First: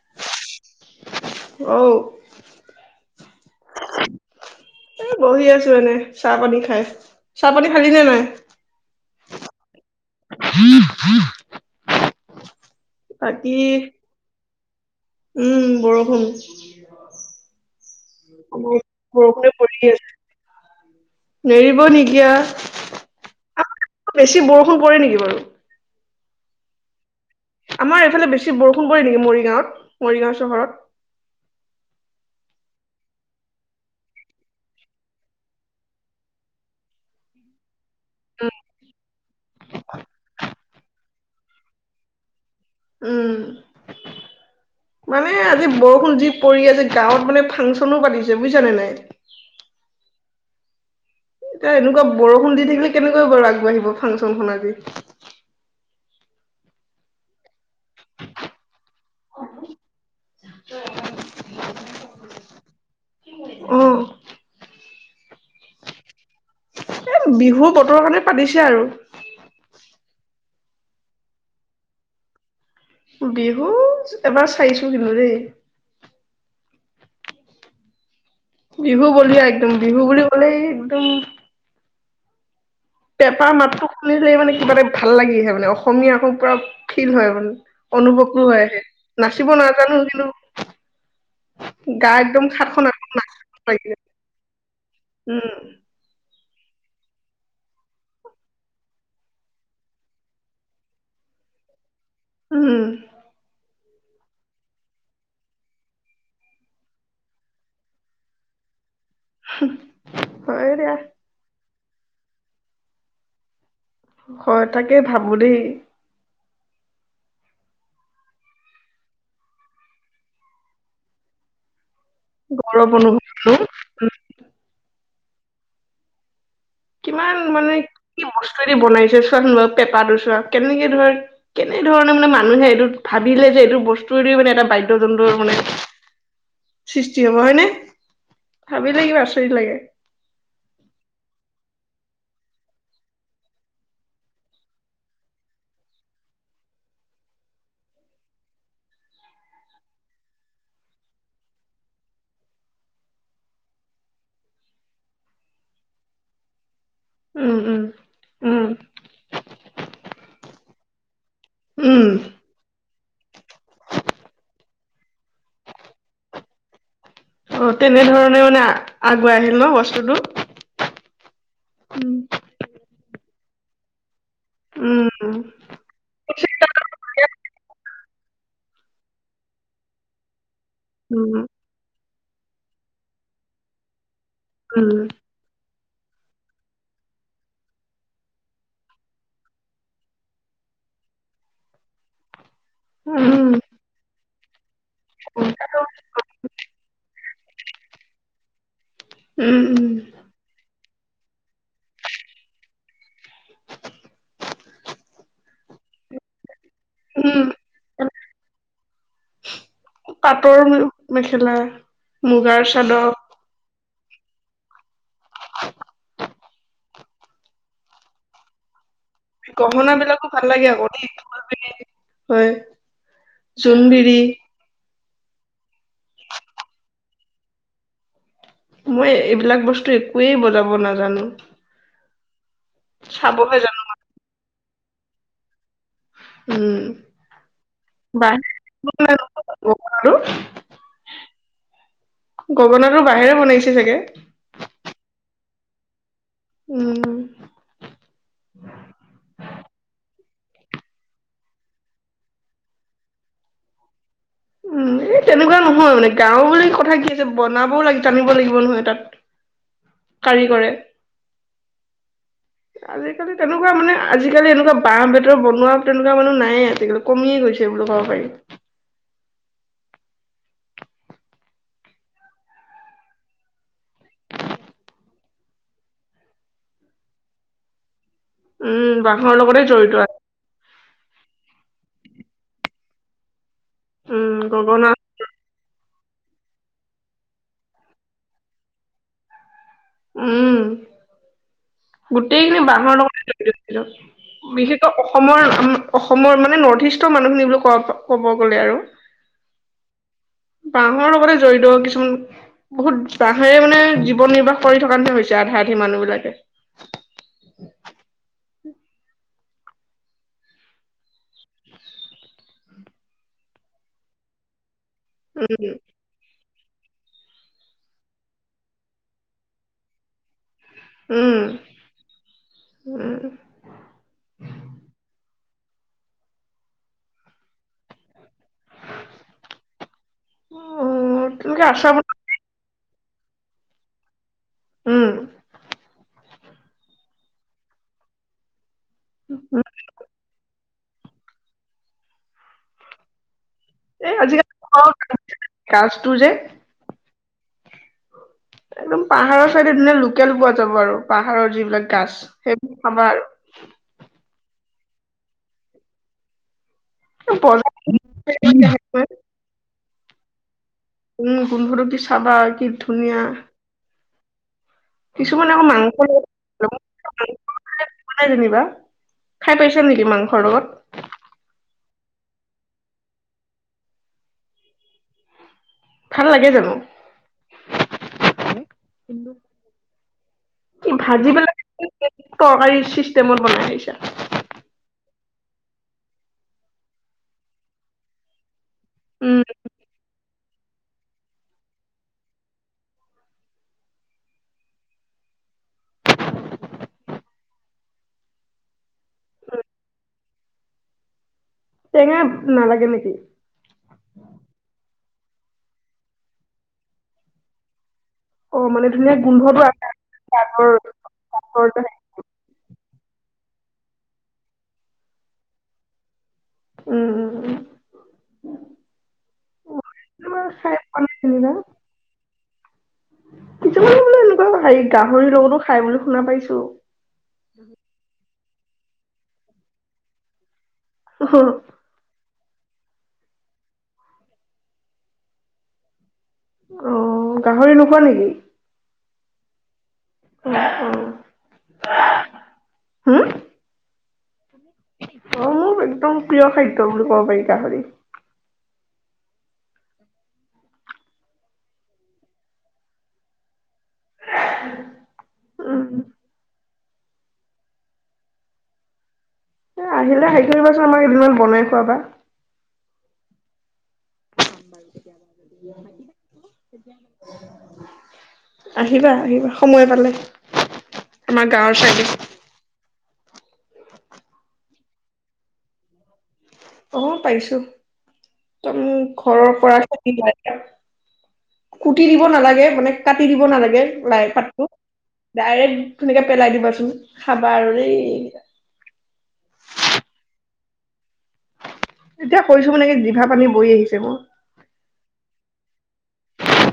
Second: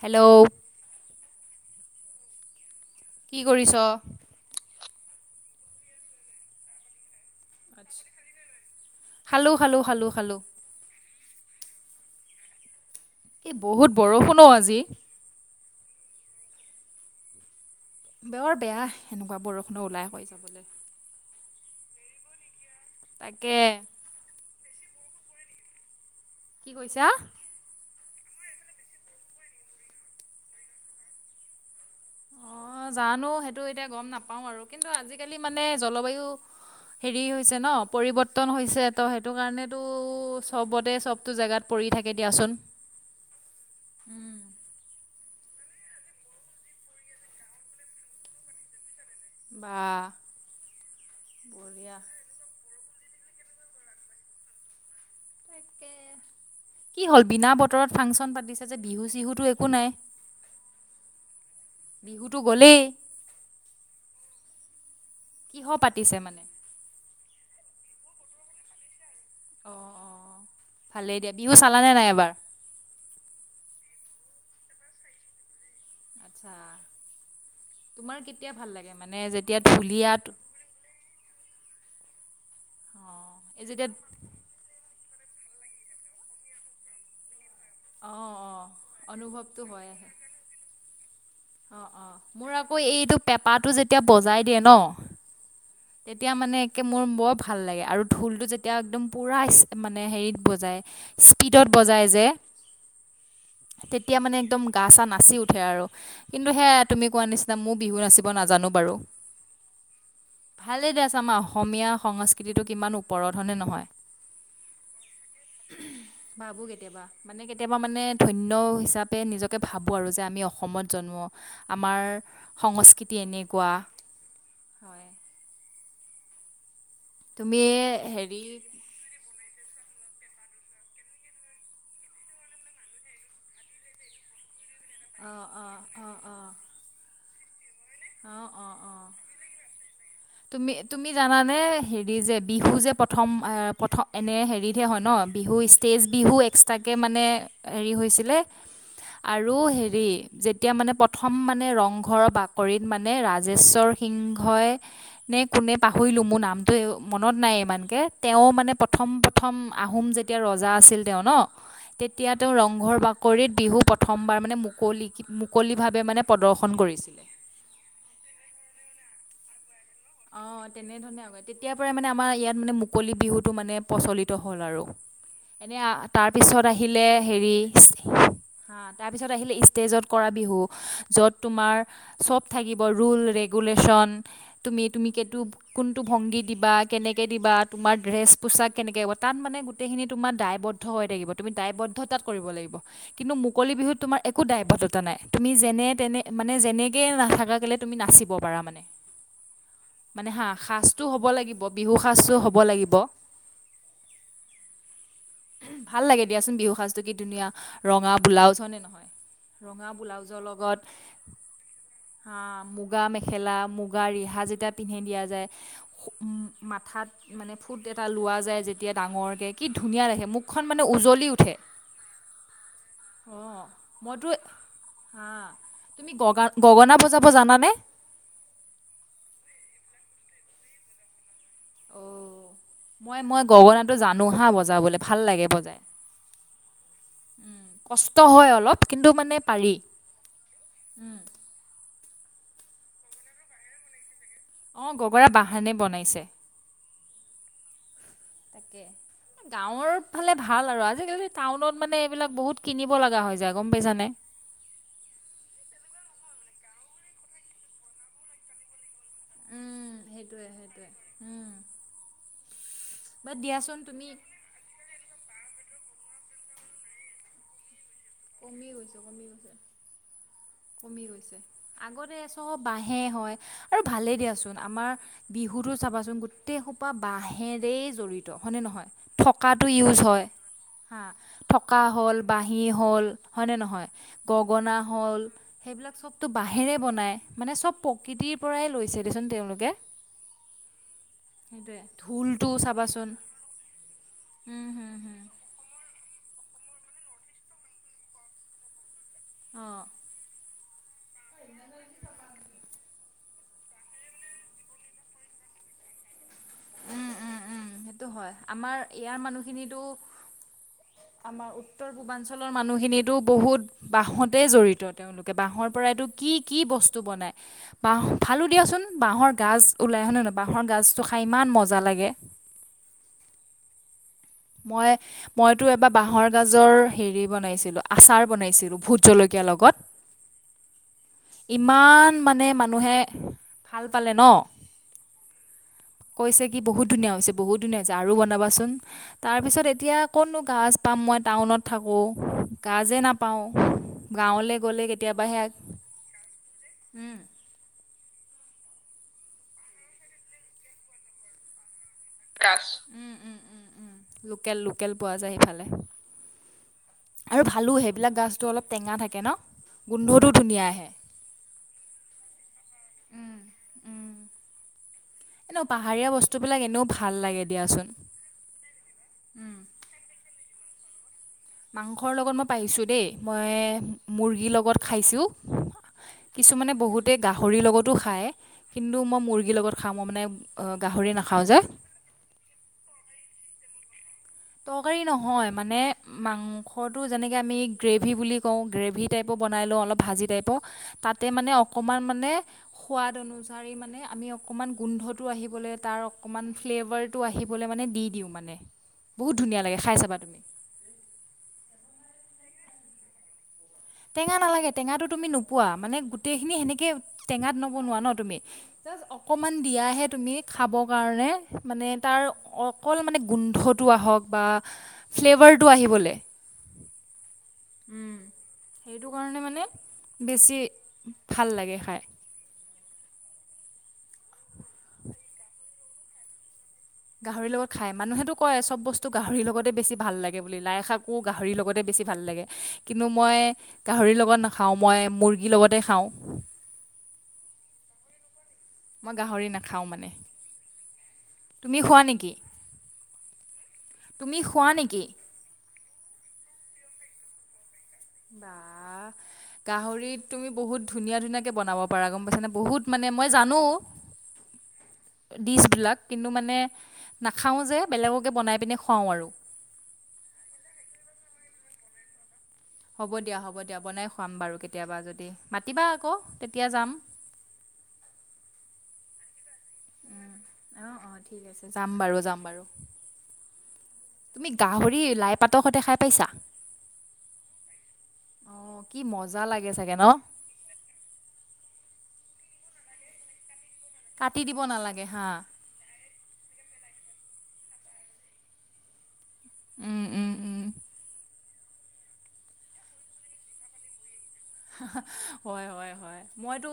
Hello অ কি কৰিছ। এ বহি আছো চাহ পানী খায় চাহ পানী খালি নে নাই? খালোঁ। খালোঁ খালোঁ খালো। [inaudible] বহুত বৰষুণো আজি [inaudible] উম বৰষুণ। বৰ আমাৰ বেয়া এনেকুৱা বৰষুণে পৰি বৰষুণো ওলাই হয় দিব নেকিয়া। তাকে। [inaudible] কি কৈছা? আমাৰ এইফালে বেছি বৰষুণ পৰি নেকি মৰিগাঁৱত মৰিগাঁও চহৰত। অ জানো সেইটো এতিয়া গম নাপাও আৰু কিন্তু আজিকালি মানে জলবায়ু হেৰি হৈছে ন পৰিৱৰ্তন হৈছে ত সেইটো কাৰণেতো চবতে চবতো জোগাত পৰি থাকে দিয়াচোন। উম উম [inaudible] মানে আজি বৰষুণ যি পৰি আছে গাঁৱত মানে ফাংচনো পাতিছে বুজছা নে নাই। বা। এতিয়া বঢ়িয়া এনেকুৱা বৰষুণ দি থাকিলে। কেনেকৈ বাৰু আগবাঢ়িব ফাংচনখন আজি। কি হ'ল বিনা ব অবতৰত ফাংচন পাতিছে যে বিহু চিহুতো একো নাই বিহুতো গলেই। কিহ পাতিছে মানে এ বিহু বতৰ কাৰণে। পাতিছে আৰু। অ অ ভালেই দিয়া বিহু চালানে নাই এবাৰ? বিহু এবাৰ চাইছো কিন্তু দেই। আছা তোমাৰ ভাল লাগে বিহু মানে বিয়া যেতিয়া একদম বিহু ঢুলীয়াত বুলি ক'লেই একদম অ পেঁপা এই মাতটো যেতিয়া খুলিলেই মানে কিবা এটা ভাল লাগিহে মানে অসমীয়াকৌ পূৰা ফিল হয় মানে অ অনুভকো অ হৈ আহে। নাচিব অনুভৱটো হৈ নাজানো আহে কিন্তু অ', গা অ', একদম মোৰ আকৌ সাতখন আঠখন এইটো নাচিব পেপাটো লাগিলে যেতিয়া বজাই দিয়ে ন উম তেতিয়া মানে তাকে মোৰ বৰ ভাল লাগে আৰু ঢোলটো যেতিয়া একদম পুৰা মানে হেৰিত বজাই স্পীডত বজাই যায় যে উম তেতিয়া মানে একদম গা চা নাচি উঠে আৰু কিন্তু সেয়া তুমি কোৱা নিচিনা মোৰ বিহু নচিব নাজানো বাৰু। হয় ভালে দিয়া। দিয়াচোন আমাৰ অসমীয়া সংস্কৃতিটোক ইমান ওপৰত হয়নে নহয়। হয় তাকেই ভাবো দেই। ভাবো কেতিয়াবা মানে কেতিয়াবা মানে ধন্য হিচাপে নিজকে ভাবো আৰু যে আমি অসমত প্ৰজন্ম আমাৰ গৌৰৱ সংস্কৃতি অনুভৱ কৰো এনেকুৱা কিমান তুমি মানে কি হেৰি বস্তু এৰি বনাইছে চোৱা বাৰু। পেঁপাটো ছোৱা কেনেকে ধৰ কেনেধৰণে মানে মানুহে এইটো ভাবিলে যে এইটো বস্তুে মানে এটা বাদ্য যন্ত্ৰ মানে সৃষ্টি হ'ব হয় নে? অ', অ', অ', তুমি তুমি জানানে হেৰি বিহু যে প্ৰথম অঁ এনেই হেৰিত হে হয় ন, বিহু ষ্টেজ বিহু এক্সট্ৰকে মানে হেৰি হৈছিলে আৰু হেৰি যেতিয়া মানে প্ৰথম মানে ৰং ঘৰ বাক কৰিত মানে ৰাজেশ্বৰ সিংহই নে কোনে পাহৰিলো মোৰ নাম টো মনত নাই উম উম ইমানকে তেওঁ উম মানে প্ৰথম প্ৰথম আহোম যেতিয়া ৰজা আছিল তেওঁ ন উম তেতিয়া তেওঁ ৰংঘৰ বাকৰিত বিহু প্ৰথমবাৰ মানে মুকলি মুকলিভাৱে মানে প্ৰদৰ্শন কৰিছিলে। অ তেনেধৰণে মানে আগুৱাই আহিল ন বস্ত অ তেনেধৰণে। [unintelligible] তেতিয়া পৰাই মানে আমাৰ ইয়াত মানে মুকলি বিহুতটো মানে প্ৰচলিত হ'ল আৰু উম উম এনে তাৰপিছত আহিলে হেৰি হা তাৰপিছত আহিলে ষ্টেজত কৰা বিহু য'ত উম তোমাৰ চব থাকিব ৰুল ৰেগুলেশচন তুমি উম তুমিকেটো কোনটো ভংগী দিবা কেনেকে দিবা তোমাৰ ড্ৰেছ পোছাক কেনেকে হব তাত মানে গোটেইখিনি তোমাৰ দায়বদ্ধ হৈ থাকিব তুমি দায়বদ্ধ তাত কৰিব লাগিব। কিন্তু উম মুকলি বিহুত তোমাৰ এক একো দায়বদ্ধতা নাই, তুমি যেনে তেনে মানে যেনেকে নাথাকা কেলে তুমি নাচিব পাৰা মানে। উম। মানে সাজটো হব লাগিব বিহু সাজটো হব লাগিব, ভাল লাগে দিয়াচোন বিহু সাজটো কি উম ধুনীয়া! ৰঙা ব্লাউজ হয় নে নহয়? ৰঙা ব্লাউজৰ পাটৰ লগত মেখেলা হা মুগাৰ মুগা চাদৰ মেখেলা মুগ মুগা ৰিহা যেতিয়া পিন্ধি দিয়া যায় মাথাত মানে ফুট এটা লোৱা যায় যেতিয়া ডাঙৰকে কি গহনা ধুনীয়া বিলাকো দেখে, ভাল মুখখন লাগে মানে আকৌ দেই উজলি উঠে, খোলবিৰি, হয় অ জোনবিৰি মইতো হা তুমি গগা গগনা বজাব জানানে? মই এইবিলাক বস্তু একোৱেই বজাব নাজানো। অ মই মই গগনাটো জানো হা বজাব। জাবলে ভাল লাগে বজাই। উম, কষ্ট হয় বাহ অলপ কিন্তু মানে পাৰি আৰু [unintelligible] গগনাতো বাহেৰে বনাইছে চাগে। অৱ গগনা বাহেৰে বনাইছে। উম তাকে গাঁৱৰ সেইফালে ভাল আৰু আজিকালি টাউনত মানে এইবিলাক বহুত কিনিব লগা হৈ যায় গম পাইছানে। উম এই তেনেকুৱা নহয় মানে গাঁও মানে কথা কি আছে বনাবও জানিব লাগিব নহয় তাত। উম সেইটোৱে কাৰিকৰে সেইটোৱে উম আজিকালি বাট তেনেকুৱা দিয়াচোন মানে তুমি আজিকালি এনেকুৱা বাঁহ বেতৰ বনোৱা তেনেকুৱা মানুহ নাই। সেয়ে আজি কালি কমিয়ে গৈছে বোলো কওক। কমি গৈছে। আগতে চব বাঁহে হয় আৰু ভালেই দিয়াচোন আমাৰ বিহুতো চাবাচোন গোটেই সোপা বাঁহেৰে জৰিত তু হয়নে নহয় উম বাঁহৰ লগতে থকাতু জড়িত ইউজ হয় থকা হ'ল। বাঁহী হ'ল। হয় নে নহয়? গগনা হ'ল সেইবিলাক চবতো বাঁহেৰে বনাই, মানে চ'ব প্ৰকৃতিৰ পৰাই লৈছে দেচোন তেওঁলোকে। সেইটোৱে উম ঢোলটো গোটেইখিনি বাহৰ চাবাচোন লগতে জড়িত, উম হুম বিশেষকৈ হুম অসমৰ ওম অস সমৰ মানে নৰ্থ ইষ্টৰ মানুহখিনি কব ক'ব গ'লে আৰু অঁ। বাঁহৰ লগতে জড়িত, কিছুমান বহুত বাঁহেৰে মানে জীৱন নিৰ্বাহ কৰি থকা নিচিনা হৈছে আধা আধি মানুহ বিলাকে। উম উম উম সেইটো হয়, আমাৰ ইয়াৰ মানুহখিনিতো আমাৰ উত্তৰ পূৰ্বাঞ্চলৰ মানুহখিনিতো বহুত বাহতে জড়িত। তেওঁলোকে বাঁহৰ উম পৰাইটো কি, কি বস্তু বনাই বাঁহ ভালো দিয়াচোন, বাঁহৰ গাজ ওলাই হয়নছ নে নহ বাঁহৰ গাজটো খাই উম ইমান মজা লাগে। উম। মই মইতো এবাৰ বাঁহৰ গাঁজৰ হেৰি বনাইছিলো আচাৰ বনাইছিলো ভূত জলকীয়াৰ লগত উম তেনেকে আচাৰ বনাই ইমান মানে মানুহে ভাল পালে ন? উম। কৈছে কি বহুত ধুনীয়া হৈছে বহুত ধুনীয়া হৈছে আৰু বনাবাচোন। তাৰ পিছত উম, এতিয়া কতনো গছ পাম মই টাউনত থাকোঁ গাজে নাপাওঁ এ আজিকালি গাঁৱলৈ গ'লে কেতিয়াবা সেয়া ক্লা তো যে একদম পাহাৰৰ চাইডে দিলে লোকেল পোৱা যাব আৰু, পাহাৰৰ যিবিলাক গাছ গাছ সেইব উম, আমাৰ উম, উম, উম, লোকেল লোকেল পোৱা যায় সেইফালে এ, আৰু ভালো বজাৰত সেইবিলাক গাছটো অলপ টেঙা কেনেকৈ থাকে ন গোন্ধটোও পুনীয়া আহে- উম গোন্ধৰো কি চাবা কি ধুনীয়া, কিছুমানে এনেও আকৌ মাংস পাহাৰীয়া বস্তুবিলাক লগ এনেও ভাল লাগে দিয়াচোন নাই যেনিবা খাই পাইছা নেকি মাংসৰ লগত মাংসৰ লগত মই পাইছোঁ দেই মই মুৰ্গীৰ লগত খাইছোঁ। ভাল লাগে কিছুমানে জানো বহুতে গাহৰি লগতো খায় কিন্তু মই মুৰ্গীৰ লগত খাওঁ মই মানে কি গাহৰি ভাজি নাখাওঁ যে পেলাই তৰকাৰী চিষ্টেমত বনাই আহিছা তৰকাৰি নহয় মানে মাংসটো যেনেকে আমি গ্ৰেভি বুলি কওঁ গ্ৰেভি টাইপো উম বনাই লওঁ অলপ ভাজি টাইক তাত তাতে মানে অকণমান মানে সোৱাদ অনুযায়ী মানে আমি অকণমান গোন্ধটো আহিবলৈ তাৰ অকমান ফ্লেভাৰটো আহিবলৈ মানে দি দিওঁ মানে। বহুত ধুনীয়া লাগে খাই চাবা তুমি। টেঙা নালাগে নেকি? টেঙা নালাগে টেঙাটো তুমি নোপোৱা মানে গোটেইখিনি সেনেকে টেঙাত নবনোৱা ন। তুমি, অ', মানে জাস্ট ধুনীয়া অকমান গোন্ধটো দিয়া আহে হে তুমি কাঠৰ খাব কাৰণে কাঠৰ যে। মানে তাৰ অ অকল মানে গোন্ধটো আহক বা ফ্লেভাৰটো আহিবলে। উম উম উম। উম সেইটো কাৰণে মানে উম। মই বেছি খাই পোৱা ভাল লাগে খাই। কিছুমান বোলো এনে হেৰি গাহৰি লগতো খাই বুলি শুনা পাইছো। গাহৰিৰ লগত খাই মানুহেতো কয় চব বস্তু গাহৰিৰ লগতে বেছি ভাল লাগে। বুলি লাই শাকো গাহৰিৰ লগতে বেছি ভাল লাগে। কিন্তু মই গাহৰি লগত নাখাও মই মুৰ্গীৰ লগতে খাও। অ', গাহৰি নোখোৱা নেকি? মই গাহৰি নাখাও মানে। অ', অ'। তুমি খোৱা নেকি? তুমি খোৱা নেকি অঁ মোৰ একদম প্ৰিয় খাদ্য! বুলি ক'ব পাৰি গাহৰি। বা গাহৰিত তুমি বহুত ধুনীয়া ধুনীয়াকে বনাব পাৰা গম পাইছানে বহুত মানে মই জানো। ডিচ উম, বিলাক কিন্তু মানে নাখাঁও যে, বেলেগকে বনাই পিনে খুৱাওঁ আৰু এ আহিলে হেৰি কৰিবাচোন আমাৰ কেইদিনমান বনাই খোৱাবা হ'ব দিয়া হ'ব দিয়া বনাই খাম বাৰু কেতিয়াবা যদি মাতিবা আকৌ তেতিয়া যাম আহিবা, আহিবা সময় পালে অ অ ঠিক আমাৰ আছে গাঁৱৰ যাম চাইডে বাৰু যাম বাৰু তুমি গাহৰি লাই পাতৰ সৈতে খাই পাইছা? অঁ পাইছো অ একদম কি মজা ঘৰৰ লাগে পৰা চাগে ন কুটি দি দ নালাগে মানে কাটি দিব নালাগে। লাই কাটি দিব পাতটো নালাগে হা ডাইৰেক্ট সেনেকে। পেলাই দিবাচোন খাবা আৰু দেই উম উম উম। এতিয়া কৈছো মানে কি জিভা পানী বৈ আহিছে মোৰ হয়, হয়, হয় মইতো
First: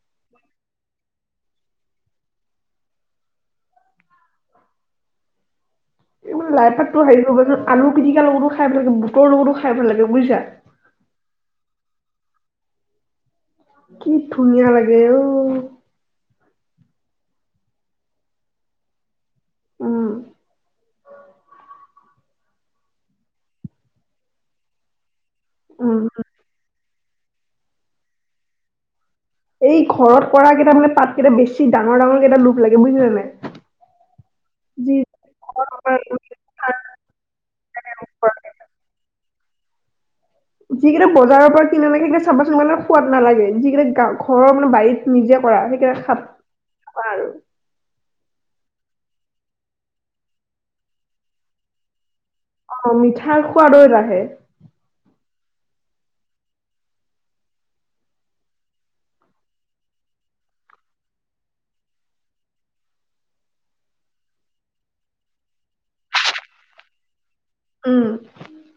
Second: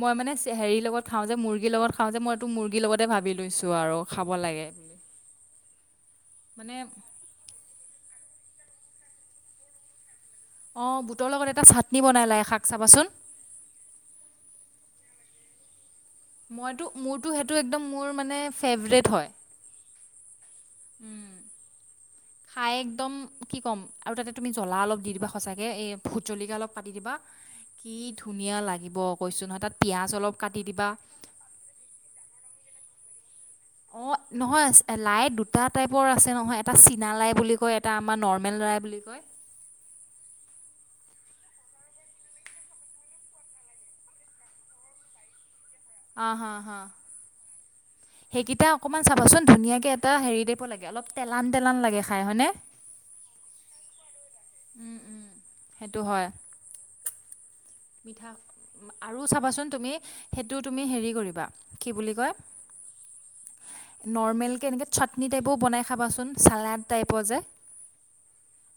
মই মানে হেৰি লগত খাওঁ যে মুৰ্গীৰ লগত খাওঁ যে মইতটো মুৰ্গীৰ লগতে ভাবি লৈছো আৰু খাব লাগে বুলি। লাই মানে পাততো হেৰি কৰিবচোন আলু পিটিকী লগতো খাব লাগে বুটৰ লগতো খাই লাগে বুজিছা নিবনাই লাই শাক চাবাচোন কি ধুনীয়া লাগে অঁ মইটো মোৰটো সেইটো একদম মোৰ মানে ফেভৰেট হয়। উম। উম খাই একদম কি ক'ম আৰু তাতে তুমি জ্বলা অলপ দি দিবা। সঁচাকৈ এই উম ভুট জলকীয়া অলপ পাতি দিবা। কি ধুনীয়া লাগিব। কৈছোঁ নহয় তাত এই পিঁয়াজ ঘৰত অলপ কৰা কাটি কেইটা দিবা মানে পাতকেইটা বেছি ডাঙৰ ডাঙৰ কেইটা লোভ লাগে। বুজিছা না নাই। অঁ যি নহয় লাই দুটা টাইপৰ আছে নহয় এটা চীনা লাই বুলি কয় এটা আমাৰ নৰ্মেল লাই বুলি কয়। যিকেইটা বজাৰৰ পৰা কিনা লাই সেইকেইচা চাবা চোন মানে সোৱাদ নালাগে যিকেইটা ঘৰ মানে বাৰী নিজে কৰা সেই অঁ হাঁ হাঁ সেইকেইটা অকমান চাবাচোন ধুনীয়াকে এটা হেৰি দিব লাগে অলপ তেলান তেলান লাগে খাই হয় নে! অঁ মিঠাই খোৱাদৈ ৰাে উম উম সেইটো হয়। আৰু চাবাচোন তুমি সেইটো তুমি হেৰি কৰিবা কি বুলি কয় নৰমেল কে এনেকে চাটনি টাইপ বনাই খাবাচোন চালাট টাইপৰ যে উম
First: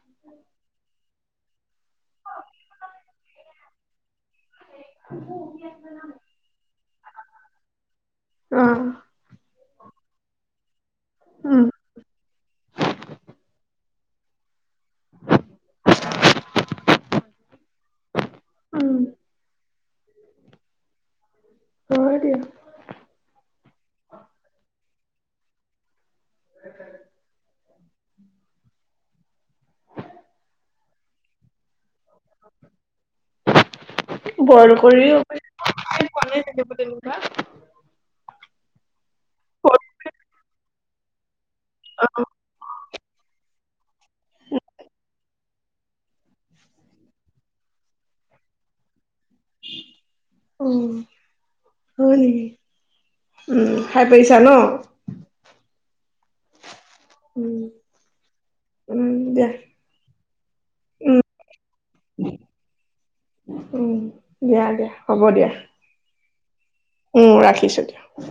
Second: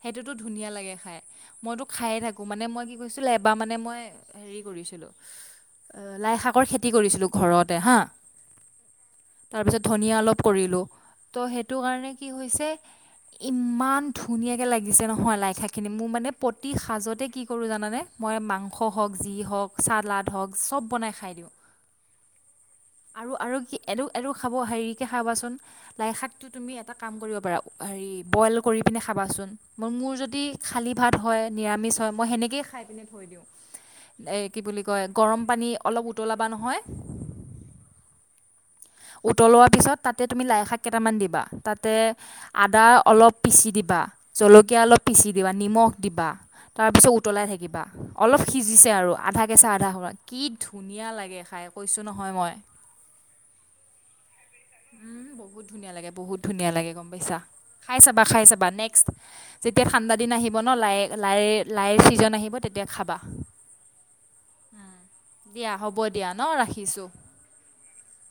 সেইটোতো ধুনীয়া লাগে খাই মইতো খায়ে থাকো মানে মই কি কৈছিলো এবাৰ মানে মই হেৰি কৰিছিলো লাই শাকৰ খেতি কৰিছিলো ঘৰতে হা তাৰপিছত ধনিয়া অলপ কৰিলো ত' উম সেইটো কাৰণে কি হৈছে, ইমান ধুনীয়াকে লাগিছে নহয় লাইশাকখিনি। মোৰ মানে প্ৰতি সাজতে কি কৰোঁ জানানে? মই মাং- স উম হ'ক, যি হ'ক, চালাদ হ'ক, চব বনাই খাই দিওঁ। হয় দিয়া আৰু আৰু কি এইটো এইটো খাব, হেৰিকে খাবাচোন। লাইশাকটো তুমি এটা কাম কৰিব পাৰা হেৰি, বইল কৰিপিনে খাবাচোন। মৰ মোৰ যদি খালী ভাত হয়, নিৰামিষ- হয়, মই সেনেকে খাইপিনে থৈ দিওঁ। এই কি বইল বুলি কয়, কৰিও গৰম পানী অলপ উম হয় উতলোবা নহয়। নেকি উতলোৱাৰ পিছত তাতে তুমি লাইশাক কেইটামান দিবা। তাতে আদা অলপ পিছি দিবা, জলকীয়া অলপ পিচি- দিবা, নিমখ দিবা। তাৰপিছত উতলাই থাকিবা। অলপ সিজিছে আৰু। আধা কেঁচা আধা হৰা। কি ধুনীয়া লাগে খাই, কৈছোঁ নহয় মই। উম খাই পাইছা ন উম, বহুত ধুনীয়া লাগে, বহু ধুনীয়া লাগে। গম পাইছা। উম খাই চাবা, খাই চাবা। উম নেক্সট দিয়া যেতিয়া ঠাণ্ডা দিন আহিব ন, লাই উম লাই লাই চিজন আহিব তেতিয়া খাবা। দিয়া দিয়া উম, হ'ব দিয়া হ'ব- দিয়া ন ৰাখি- উম, ৰাখিছোঁ দিয়া।